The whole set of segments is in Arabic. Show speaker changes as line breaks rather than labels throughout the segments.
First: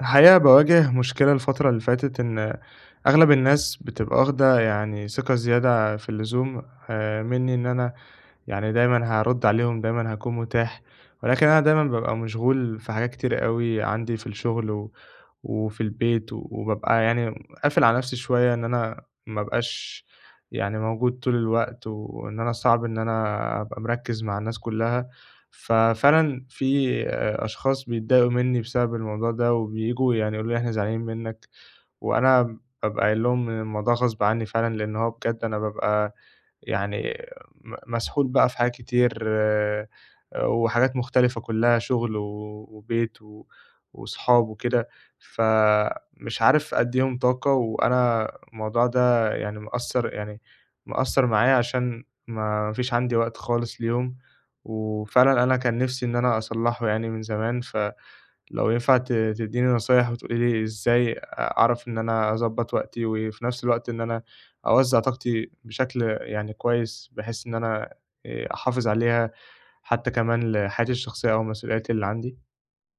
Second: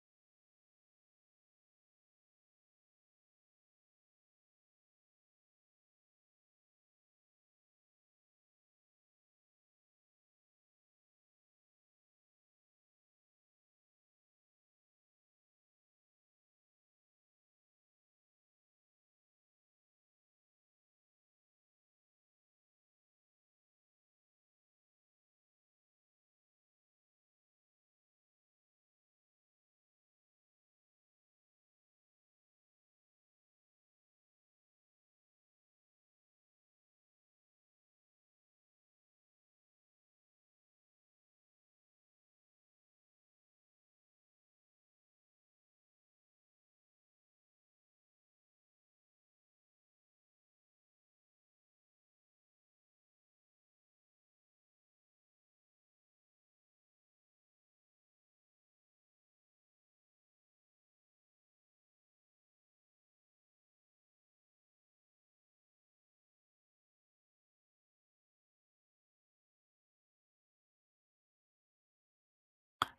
الحقيقة باواجه مشكلة الفترة اللي فاتت إن أغلب الناس بتبقى واخدة ثقة زيادة في اللزوم، مني إن أنا دايما هرد عليهم، دايما هكون متاح. ولكن أنا دايما ببقى مشغول في حاجات كتير قوي عندي في الشغل وفي البيت وببقى قافل على نفسي شوية، إن أنا مبقاش موجود طول الوقت، وإن أنا صعب إن أنا أبقى مركز مع الناس كلها. ففعلا في أشخاص بيتضايقوا منّي بسبب الموضوع ده، وبييجوا يقولوا لي إحنا زعلانين منّك، وأنا بابقى قايل لهم إن الموضوع غصب عنّي فعلًا، لإن هو بجد أنا بابقى يعني مسحول بقى في حاجات كتير. وحاجات مختلفة كلّها شغل و وبيت و وصحاب وكده، فمش عارف أدّيهم طاقة، وأنا الموضوع ده يعني مأثّر معايا عشان ما فيش عندي وقت خالص ليهم. وفعلًا أنا كان نِفْسي إن أنا أصلّحه يعني من زمان، ف لو ينفع تدّيني نصايح وتقولي لي إزاي أعرف إن أنا أضبّط وقتي، وفي نفس الوقت إن أنا أوزّع طاقتي بشكل يعني كويس، بحيث إن أنا أحافظ عليها حتى كمان لحياتي الشخصية أو مسؤولياتي اللي عندي.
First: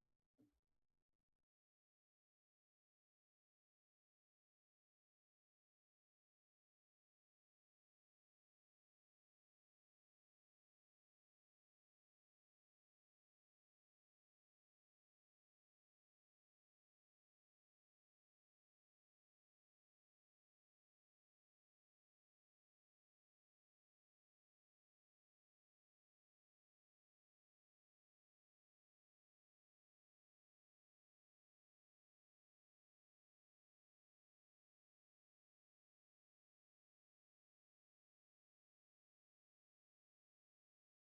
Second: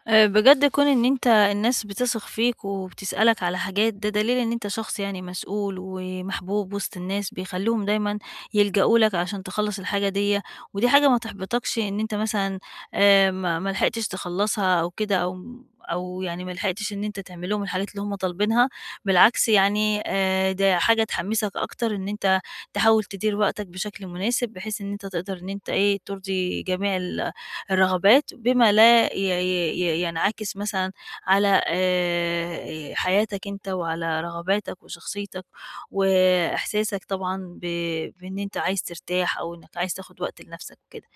بجد كون إن أنت الناس بتثق فيك وبتسألك على حاجات، ده دليل إن أنت شخص يعني مسؤول ومحبوب وسط الناس، بيخلّوهم دايمًا يلجأوا لك عشان تخلّص الحاجة ديّة، ودي حاجة ما تحبطكش إن أنت مثلًا ما لحقتش تخلّصها أو كده أو يعني ما لحقتش إن أنت تعمل لهم الحاجات اللي هُم طالبينها، بالعكس يعني ده حاجة تحمّسك أكتر إن أنت تحاول تدير وقتك بشكل مناسب، بحيث إن أنت تقدر إن أنت إيه، ترضي جميع الرغبات، بما لا ينعكس مثلًا على حياتك أنت وعلى رغباتك وشخصيتك، وإحساسك طبعًا بإن أنت عايز ترتاح أو إنك عايز تاخد وقت لنفسك وكده.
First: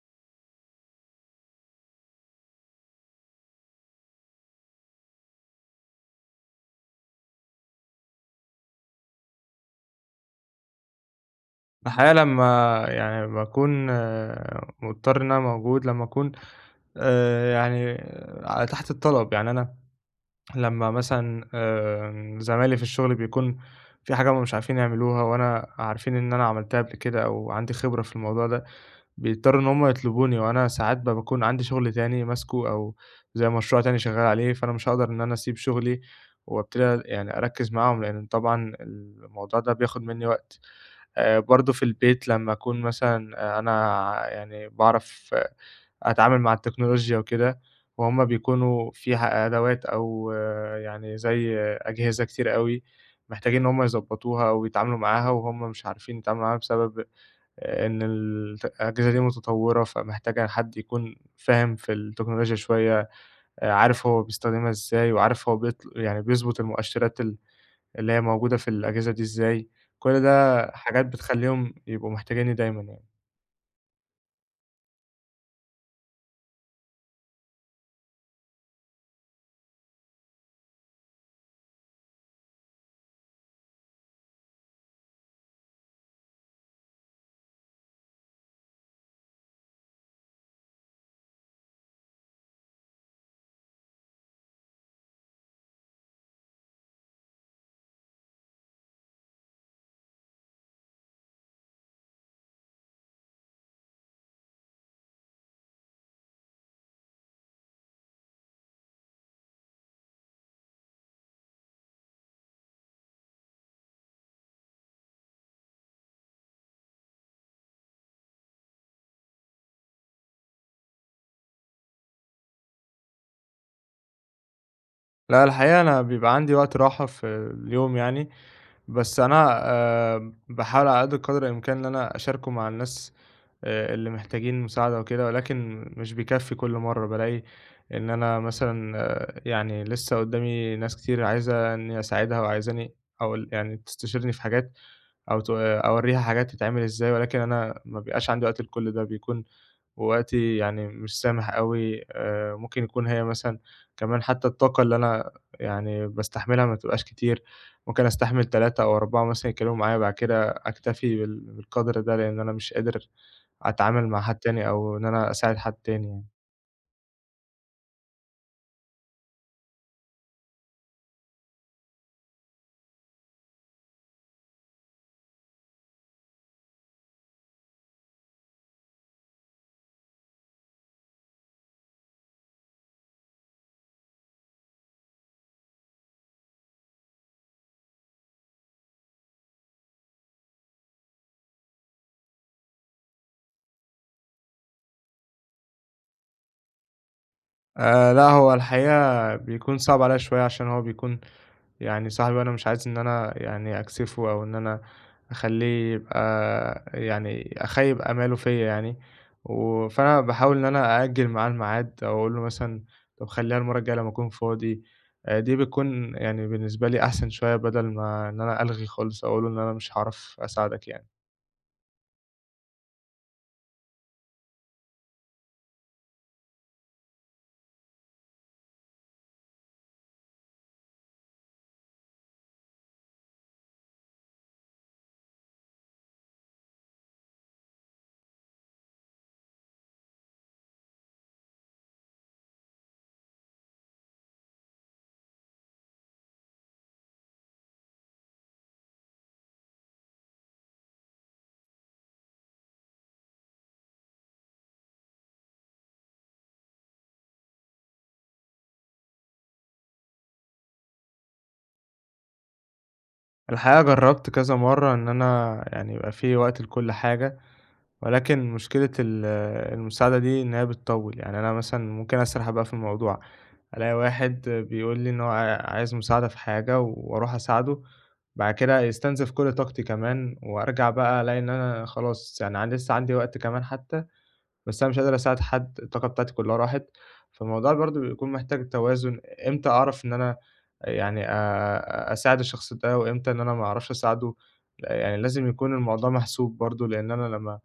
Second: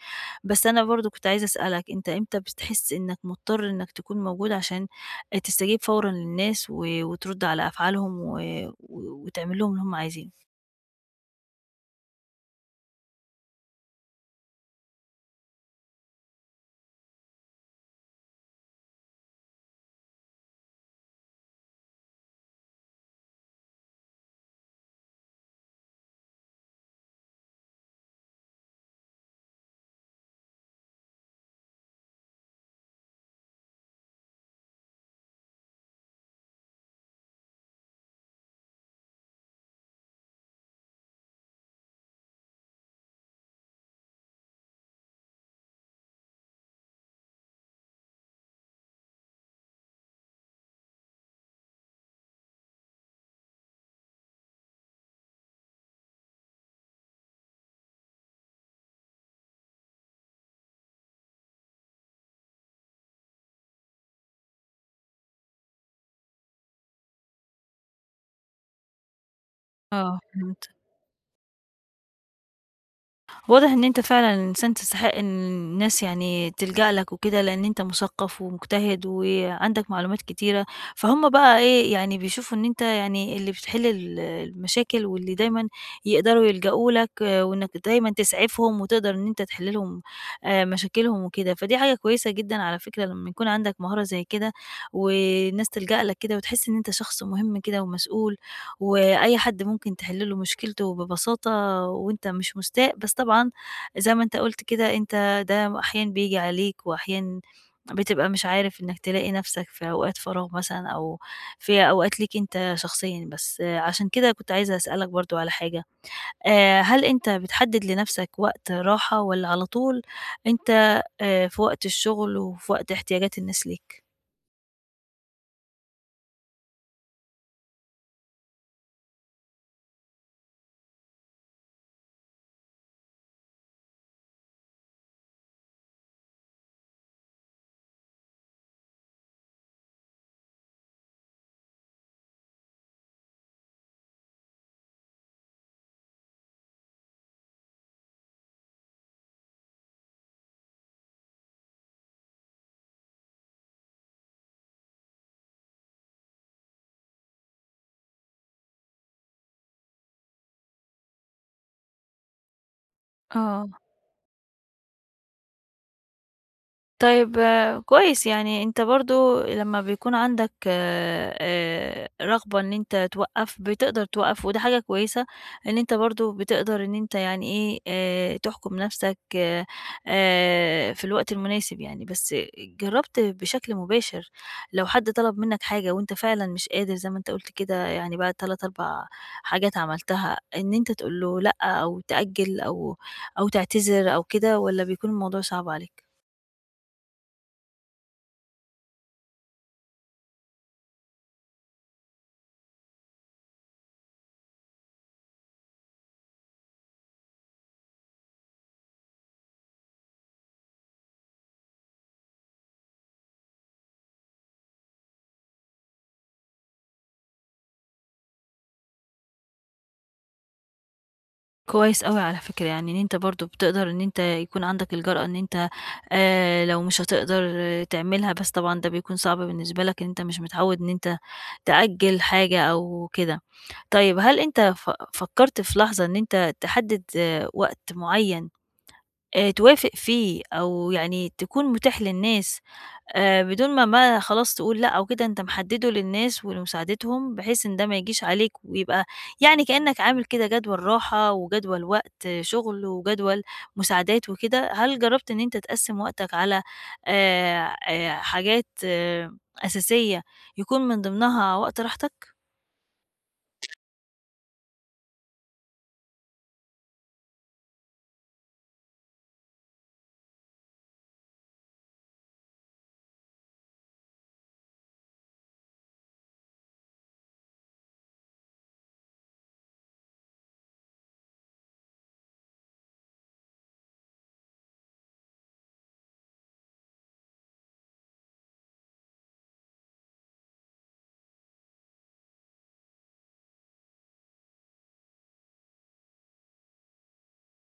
بس أنا برضه كنت عايزة أسألك، أنت إمتى بتحس إنك مضطر إنك تكون موجود عشان تستجيب فورًا للناس و وترد على أفعالهم و و وتعمل لهم اللي هم عايزينه؟
الحقيقة لمّا باكون مضطر إن أنا موجود، لمّا أكون آآ يعني ع تحت الطلب، يعني أنا لمّا مثلًا زمايلي في الشغل بيكون في حاجة هُم مش عارفين يعملوها وأنا عارفين إن أنا عملتها قبل كده أو عندي خبرة في الموضوع ده، بيضطروا إن هم يطلبوني، وأنا ساعات باكون عندي شغل تاني ماسكه، أو زي مشروع تاني شغّال عليه، فأنا مش هاقدر إن أنا أسيب شغلي وابتدي أركّز معاهم، لإن طبعًا الموضوع ده بياخد منّي وقت. برضه في البيت لمّا أكون مثلًا، أنا باعرف أتعامل مع التكنولوجيا وكده، وهُم بيكونوا في ح أدوات أو، آه، يعني زي آه، أجهزة كتير أوي محتاجين إن هم يضبّطوها أو يتعاملوا معاها، وهُم مش عارفين يتعاملوا معاها بسبب إن الأجهزة دي متطوّرة، فمحتاجة حد يكون فاهم في التكنولوجيا شوية، عارف هو بيستخدمها إزاي، وعارف هو بيط يعني بيضبط المؤشرات اللي هي موجودة في الأجهزة دي إزاي.
آه
كل ده
فهمت.
حاجات بتخلّيهم يبقوا محتاجينّي دايمًا يعني.
واضح إن أنت فعلًا إنسان تستحق إن الناس يعني تلجأ لك وكده، لإن أنت مثقف ومجتهد وعندك معلومات كتيرة، فهُم بقى إيه، يعني بيشوفوا إن أنت يعني اللي بتحل المشاكل واللي دايمًا يقدروا يلجأوا لك، آه، وإنك دايمًا تسعفهم وتقدر إن أنت تحل لهم مشاكلهم وكده، فدي حاجة كويسة جدًا على فكرة لمّا يكون عندك مهارة زي كده، والناس تلجأ لك كده وتحس إن أنت شخص مهم كده ومسؤول، وأي حد ممكن تحل له مشكلته ببساطة وأنت مش مستاء. بس طبعًا زي ما أنت قُلت كده، أنت ده أحيانًا بييجي عليك وأحيانًا بتبقى مش عارف إنّك تلاقي نَفْسك في أوقات فراغ مثلًا أو في أوقات ليك أنت شخصيًا بس، آه، عشان كده كنت عايزة أسألك برضه على حاجة. هل أنت بتحدِّد لنَفْسك وقت راحة والّا على طول أنت في وقت الشغل وفي وقت احتياجات الناس ليك؟
لأ الحقيقة أنا بيبقى عندي وقت راحة في اليوم يعني، بس أنا باحاول على قدر الإمكان إن أنا أشاركه مع الناس اللي محتاجين مساعدة وكده، ولكن مش بيكفّي كل مرّة، بالاقي إن أنا مثلًا، لسه قدّامي ناس كتير عايزة إنّي أساعدها وعايزاني أو ال يعني تستشيرني في حاجات، أو ت آه، أورّيها حاجات تتعمل إزاي، ولكن أنا ما بيبقاش عندي وقت لكل ده، بيكون وقتي يعني مش سامح أوي. ممكن يكون هي مثلًا كمان، حتّى الطاقة اللي أنا باستحملها ما بتبقاش كتير. ممكن أستحمل 3 أو 4 مثلًا يتكلموا معايا، بعد كده أكتفي بالقدر ده، لإن أنا مش قادر
آه.
أتعامل مع حد تاني أو إن أنا أساعد حد تاني يعني.
طيب آه، كويس، يعني أنت برضه لمّا بيكون عندك رغبة إن أنت توقّف، بتقدر توقّف وده حاجة كويسة، إن أنت برضه بتقدر إن أنت يعني إيه، تحكُم نَفْسك في الوقت المناسب يعني. بس جرّبت بشكل مباشر، لو حد طلب منّك حاجة وأنت فعلًا مش قادر زي ما أنت قُلت كده، يعني بعد 3، 4 حاجات عملتها، إن أنت تقول له لأ أو تأجّل أو تعتذر أو كده، والّا بيكون الموضوع صعب عليك؟
لأ، هو الحقيقة بيكون صعب عليّا شوية، عشان هو بيكون صاحبي، أنا مش عايز إن أنا أكسفه أو إن أنا أخلّيه يبقى أخيّب آماله فيّا يعني. فأنا باحاول إن أنا أأجّل معاه الميعاد أو أقول له مثلًا طب خلّيها المرّة الجاية لمّا أكون فاضي. دي بتكون يعني بالنسبة لي أحسن شوية بدل ما إن أنا ألغي خالص أو أقول له إن أنا مش هاعرف أساعدك يعني.
كويس أوي على فكرة، يعني إن أنت برضه بتقدر إن أنت يكون عندك الجرأة إن أنت لو مش هتقدر تعملها، بس طبعًا ده بيكون صعب بالنسبة لك إن أنت مش متعوّد إن أنت تأجّل حاجة أو كده. طيب هل أنت فكّرت في لحظة إن أنت تحدد وقت معيّن توافق فيه أو يعني تكون متاح للناس، بدون ما خلاص تقول لأ أو كده، أنت محدّده للناس ولمساعدتهم، بحيث إن ده ما يجيش عليك ويبقى يعني كإنّك عامل كده جدول راحة وجدول وقت شغل وجدول مساعدات وكده. هل جرّبت إن أنت تقسّم وقتك على حاجات أساسية يكون من ضمنها وقت راحتك؟
الحقيقة جرّبت كذا مرّة إن أنا يعني يبقى في وقت لكل حاجة، ولكن مشكلة المساعدة دي إن هي بتطوّل، يعني أنا مثلًا ممكن أسرح بقى في الموضوع، ألاقي واحد بيقول لي إن هو عايز مساعدة في حاجة، وأروح أساعده، بعد كده يستنزف كل طاقتي كمان، وأرجع بقى ألاقي إن أنا خلاص، يعني عن لسه عندي وقت كمان حتى، بس أنا مش قادر أساعد حد، الطاقة بتاعتي كلها راحت. فالموضوع برضه بيكون محتاج توازن، إمتى أعرف إن أنا أساعد الشخص ده وإمتى إن أنا ما أعرفش أساعده، يعني لازم يكون الموضوع محسوب برضه، لإن أنا لمّا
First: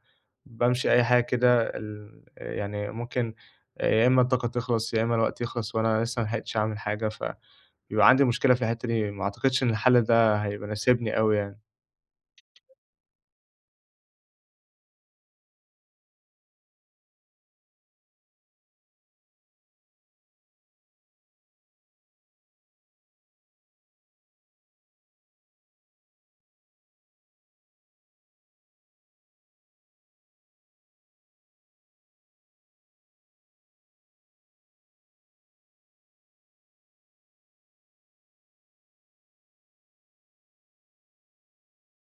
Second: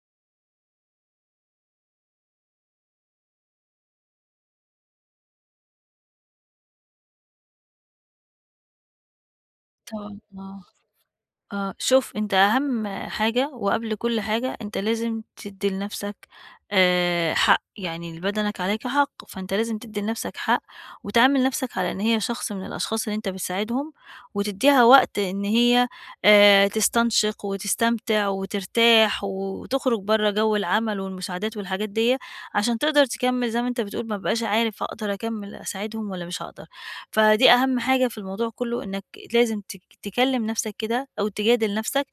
بامشي أي حاجة كده ال يعني ممكن يا إمّا الطاقة تخلص، يا إمّا الوقت يخلص وأنا لسه ما لحقتش أعمل حاجة، فبيبقى عندي مشكلة في الحتّة دي، ما أعتقدش إن الحل
طبعًا
ده
آه.
هيبقى ناسبني أوي يعني.
شوف أنت أهم حاجة وقبل كل حاجة، أنت لازم تدّي لنفسك حق، يعني بدنك عليك حق، فأنت لازم تدّي لنفسك حق، وتعامل نفسك على إن هي شخص من الأشخاص اللي أنت بتساعدهم، وتدّيها وقت إن هي تستنشق وتستمتع وترتاح، وتخرج برّه جو العمل والمساعدات والحاجات ديّة، عشان تقدر تكمّل زي ما أنت بتقول ما بابقاش عارف هاقدر أكمّل أساعدهم والّا مش هاقدر. فدي أهم حاجة في الموضوع كله، إنك لازم تكلم نفسك كده أو تجادل نفسك،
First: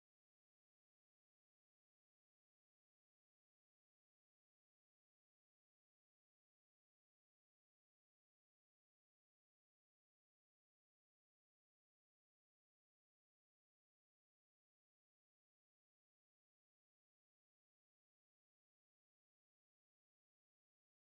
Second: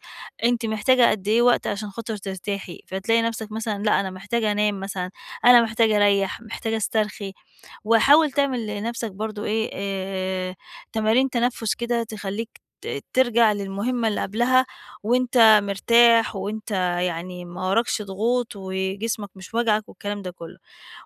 أنتِ محتاجة قد إيه وقت عشان خاطر ترتاحي، فتلاقي نفسك مثلًا لأ أنا محتاجة أنام مثلًا، أنا محتاجة أريّح، محتاجة أسترخي، وحاول تعمل لنفسك برضه إيه، تمارين تنفس كده تخلّيك ترجع للمهمة اللي قبلها وأنت مرتاح وأنت يعني ما وراكش ضغوط وجسمك مش واجعك والكلام ده كله.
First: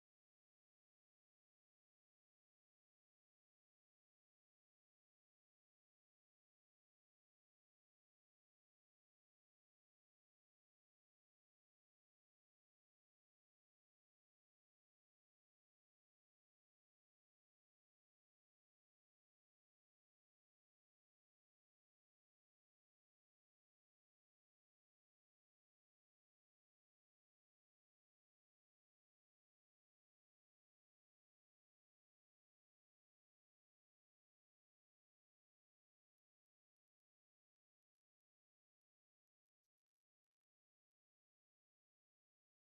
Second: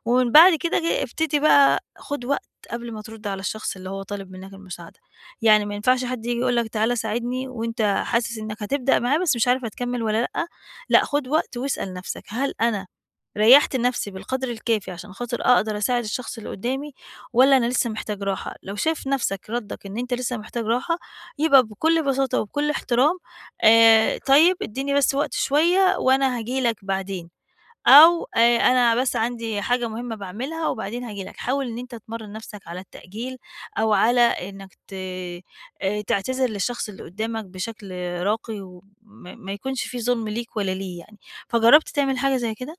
ومن بعد كده ابتدي بقى خُد وقت قبل ما ترُد على الشخص اللي هو طالب منّك المساعدة، يعني ما ينفعش حد ييجي يقول لك تعالَ ساعدني وأنت حاسس إنّك هتبدأ معاه بس مش عارف هتكمّل والّا لأ. لأ خُد وقت واسأل نَفْسك، هل أنا ريّحت نَفْسي بالقدر الكافي عشان خاطر أقدر أساعد الشخص اللي قُدّامي والّا أنا لسه محتاج راحة؟ لو شايف نَفْسك ردّك إن أنت لسه محتاج راحة، يبقى بكل بساطة وبكل احترام طيب ادّيني بس وقت شوية وأنا هاجي لك بعدين. أو أنا بس عندي حاجة مهمة باعملها وبعدين هاجي لك. حاول إن أنت تمرّن نفْسك على التأجيل أو على إنك ت تعتذر للشخص اللي قدّامك بشكل راقي، وما ما يكونش في ظلم ليك ولا ليه يعني، فجرّبت تعمل حاجة زي كده؟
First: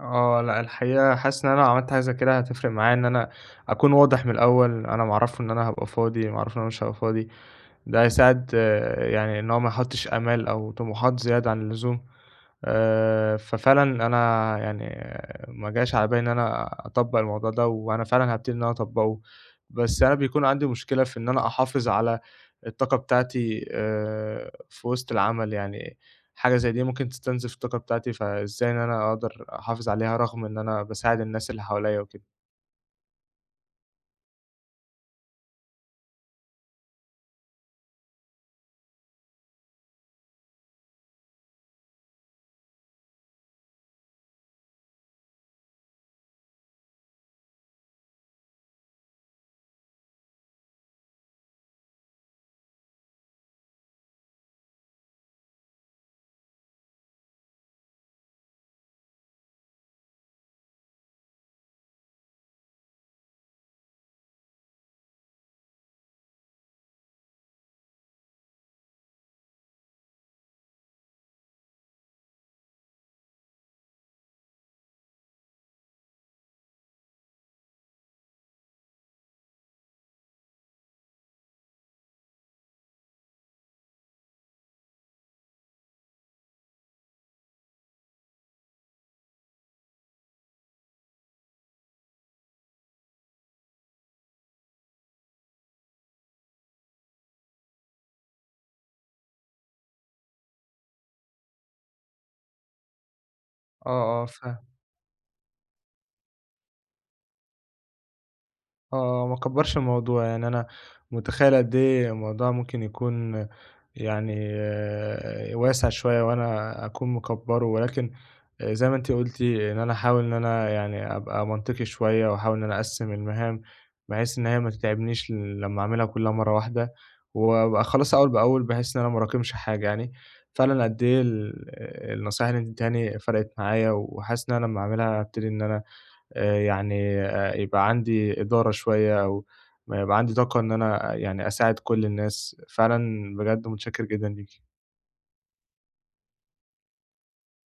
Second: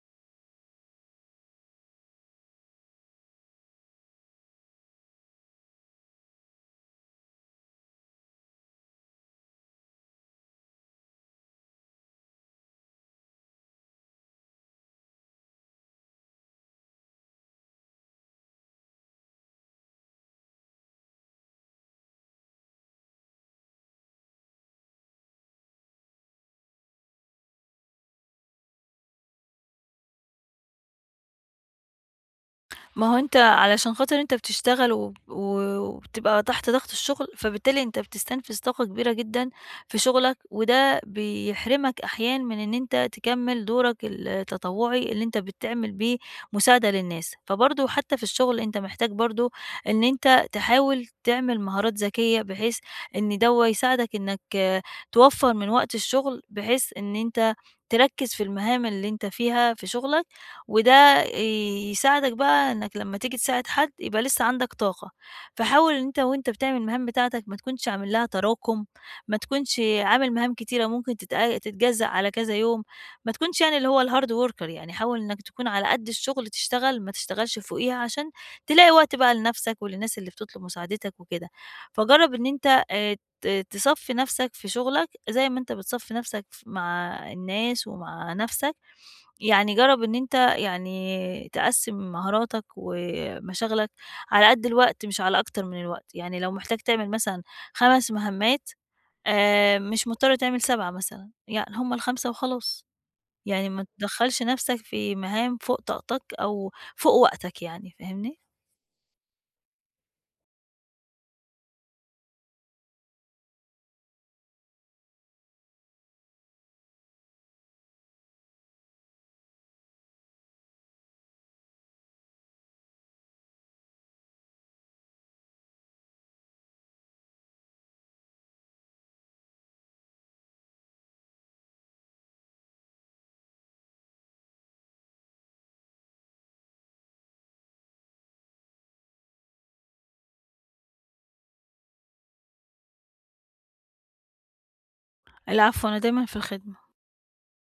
لأ الحقيقة حاسس إن أنا لو عملت حاجة زي كده هتفرق معايا، إن أنا أكون واضح من الأول، أنا معرّفه إن أنا هابقى فاضي، معرّفه إن أنا مش هابقى فاضي. ده هيساعد، إن هو ما يحطّش آمال أو طموحات زيادة عن اللزوم. ففعلًا أنا ما جاش على بالي إن أنا أطبّق الموضوع ده، وأنا فعلًا هابتدي إن أنا أطبّقه. بس أنا بيكون عندي مشكلة في إن أنا أحافظ على الطاقة بتاعتي في وسط العمل، يعني حاجة زي دي ممكن تستنزف الطاقة بتاعتي، فإزاي إن أنا أقدر أحافظ عليها رغم إن أنا باساعد الناس اللي حواليّا وكده؟
ما هو أنت علشان خاطر أنت بتشتغل وبتبقى تحت ضغط الشغل، فبالتالي أنت بتستنفذ طاقة كبيرة جدًا في شغلك، وده بيحرمك أحيان من إن أنت تكمّل دورك التطوعي اللي أنت بتعمل بيه مساعدة للناس، فبرضه حتى في الشغل أنت محتاج برضه إن أنت تحاول تعمل مهارات ذكية، بحيث إن دوّة يساعدك إنك توفّر من وقت الشغل، بحيث إن أنت تركّز في المهام اللي أنت فيها في شغلك، وده ده يساعدك بقى إنك لمّا تيجي تساعد حد يبقى لسه عندك طاقة. فحاول إن أنت وأنت بتعمل المهام بتاعتك ما تكونش عامل لها تراكم، ما تكونش عامل مهام كتيرة ممكن تتجزأ على كذا يوم، ما تكونش يعني اللي هو الhard worker، يعني حاول إنك تكون على قد الشغل تشتغل ما تشتغلش فوقيها عشان تلاقي وقت بقى لنفسك وللناس اللي بتطلب مساعدتك وكده. فجرّب إن أنت ت تصفّي نفسك في شغلك زي ما أنت بتصفّي نفسك مع الناس ومع نفسك. يعني جرّب إن أنت يعني تقسّم مهاراتك ومشاغلك على قد الوقت مش على أكتر من الوقت، يعني لو محتاج تعمل مثلًا 5 مهمّات مش مضطر تعمل 7 مثلًا، يعني هم ال5 وخلاص، يعني ما
آه، آه ف
تدخّلش نَفْسك في مهام فوق طاقتك أو فوق وقتك يعني، فاهمني؟
آه، ما اكبرش الموضوع، يعني أنا متخيل قد إيه الموضوع ممكن يكون واسع شوية وأنا أكون مكبره، ولكن زي ما أنت قلتِ إن أنا أحاول إن أنا أبقى منطقي شوية، وأحاول إن أنا أقسم المهام بحيث إن هي ما تتعبنيش لما أعملها كلها مرة واحدة، وأبقى أخلصها أول بأول بحيث إن أنا ما اراكمش حاجة يعني. فعلًا قد إيه ال آه، النصايح اللي أنتِ اديتيهاني فرقت معايا، وحاسس إن أنا لما أعملها هابتدي إن أنا، يبقى عندي إدارة شوية، أو ما يبقى عندي طاقة إن أنا أساعد كل الناس. فعلًا بجد متشكر جدًا ليكِ.
العفو، أنا دايمًا في الخدمة.